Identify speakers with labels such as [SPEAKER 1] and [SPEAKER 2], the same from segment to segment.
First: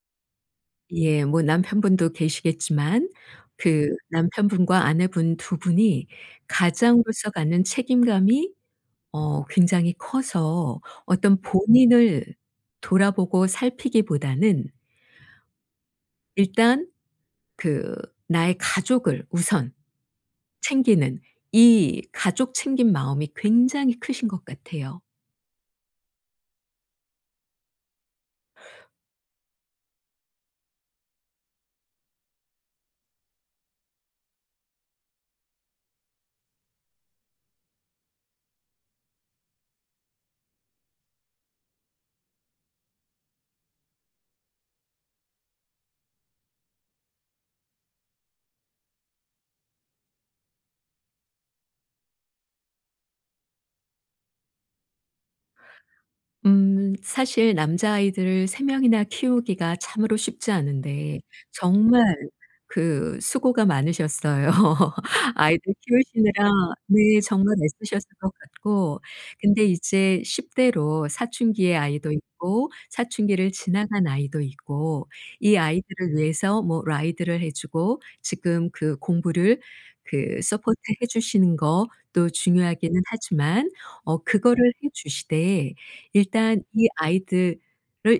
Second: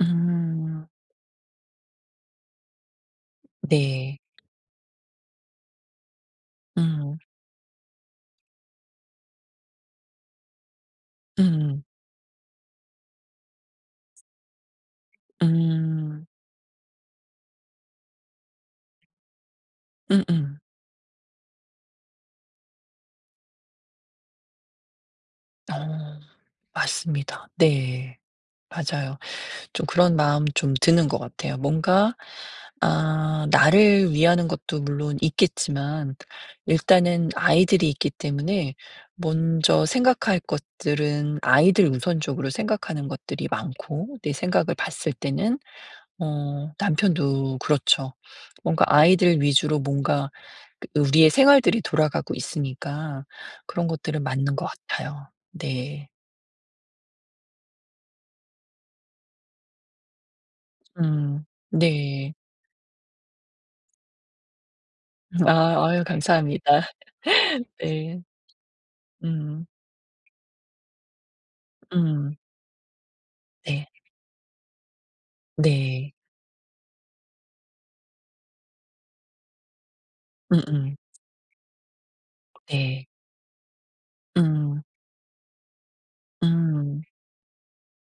[SPEAKER 1] 음.
[SPEAKER 2] 예. 뭐 남편분도 계시겠지만 그
[SPEAKER 1] 네.
[SPEAKER 2] 남편분과 아내분 2 분이
[SPEAKER 1] 음.
[SPEAKER 2] 가장으로서 갖는 책임감이 어 굉장히 커서 어떤
[SPEAKER 1] 음.
[SPEAKER 2] 본인을 돌아보고 살피기보다는
[SPEAKER 1] 음.
[SPEAKER 2] 일단 그 나의 가족을 우선
[SPEAKER 1] 음음.
[SPEAKER 2] 챙기는 이 가족 챙김 마음이 굉장히 크신 것 같아요.
[SPEAKER 1] 어. 맞습니다. 네. 맞아요. 좀 그런 마음이 좀 드는 것 같아요. 뭔가 아 나를 위하는 것도 물론 있겠지만 일단은 아이들이 있기 때문에 먼저 생각할 것들은 아이들 우선적으로 생각하는 것들이 많고 내 생각을 봤을 때는 어 남편도 그렇죠. 뭔가 아이들 위주로 뭔가 우리의 생활들이 돌아가고 있으니까 그런 것들은 맞는 것 같아요. 네.
[SPEAKER 2] 음. 사실 남자아이들을 3 명이나 키우기가 참으로 쉽지 않은데
[SPEAKER 1] 음.
[SPEAKER 2] 정말
[SPEAKER 1] 네.
[SPEAKER 2] 그 수고가 많으셨어요. 아이들
[SPEAKER 1] 아. 아유
[SPEAKER 2] 키우시느라
[SPEAKER 1] 감사합니다.
[SPEAKER 2] 네 정말 애쓰셨을
[SPEAKER 1] 네.
[SPEAKER 2] 것 같고 근데
[SPEAKER 1] 음.
[SPEAKER 2] 이제 10 대로 사춘기의 아이도
[SPEAKER 1] 음.
[SPEAKER 2] 있고 사춘기를
[SPEAKER 1] 네.
[SPEAKER 2] 지나간 아이도 있고 이
[SPEAKER 1] 네.
[SPEAKER 2] 아이들을 위해서 뭐 ride를 해 주고 지금 그 공부를 그
[SPEAKER 1] 응응.
[SPEAKER 2] 서포트해 주시는 것도 중요하기는
[SPEAKER 1] 네.
[SPEAKER 2] 하지만 어 그거를
[SPEAKER 1] 음.
[SPEAKER 2] 해 주시되 일단 이
[SPEAKER 1] 음.
[SPEAKER 2] 아이들을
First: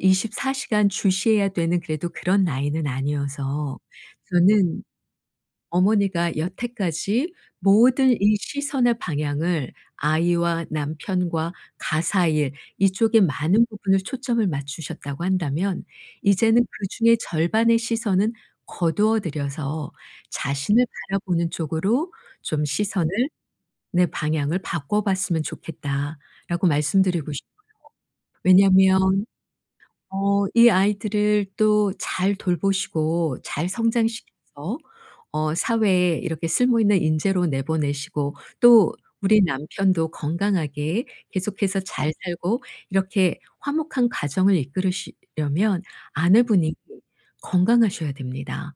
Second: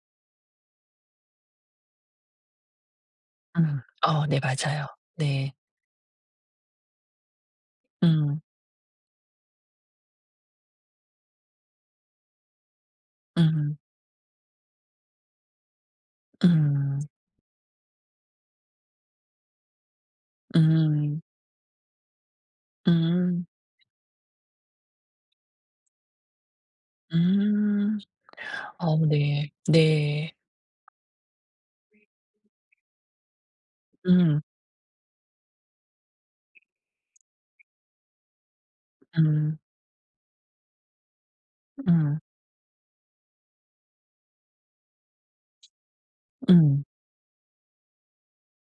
[SPEAKER 2] 24 시간 주시해야 되는 그래도 그런 나이는 아니어서
[SPEAKER 1] 음. 어 네
[SPEAKER 2] 저는
[SPEAKER 1] 맞아요. 네.
[SPEAKER 2] 어머니가 여태까지 모든 이
[SPEAKER 1] 음.
[SPEAKER 2] 시선의 방향을 아이와 남편과 가사일 이쪽에 많은
[SPEAKER 1] 음.
[SPEAKER 2] 부분을 초점을 맞추셨다고 한다면 이제는
[SPEAKER 1] 음.
[SPEAKER 2] 그중의 절반의 시선은 거두어 들여서 "자신을
[SPEAKER 1] 음.
[SPEAKER 2] 바라보는 쪽으로 좀 시선을,
[SPEAKER 1] 음.
[SPEAKER 2] 내 방향을 바꿔봤으면 좋겠다."라고 말씀드리고 싶어요.
[SPEAKER 1] 음. 어
[SPEAKER 2] 왜냐하면
[SPEAKER 1] 네. 네.
[SPEAKER 2] 어 이 아이들을 또 잘 돌보시고 잘
[SPEAKER 1] 음.
[SPEAKER 2] 성장시켜서 어 사회에 이렇게 쓸모 있는 인재로 내보내시고 또 우리
[SPEAKER 1] 음.
[SPEAKER 2] 남편도 건강하게 계속해서 잘
[SPEAKER 1] 음.
[SPEAKER 2] 살고 이렇게 화목한 가정을 이끌으시려면 아내분이
[SPEAKER 1] 음.
[SPEAKER 2] 건강하셔야 됩니다.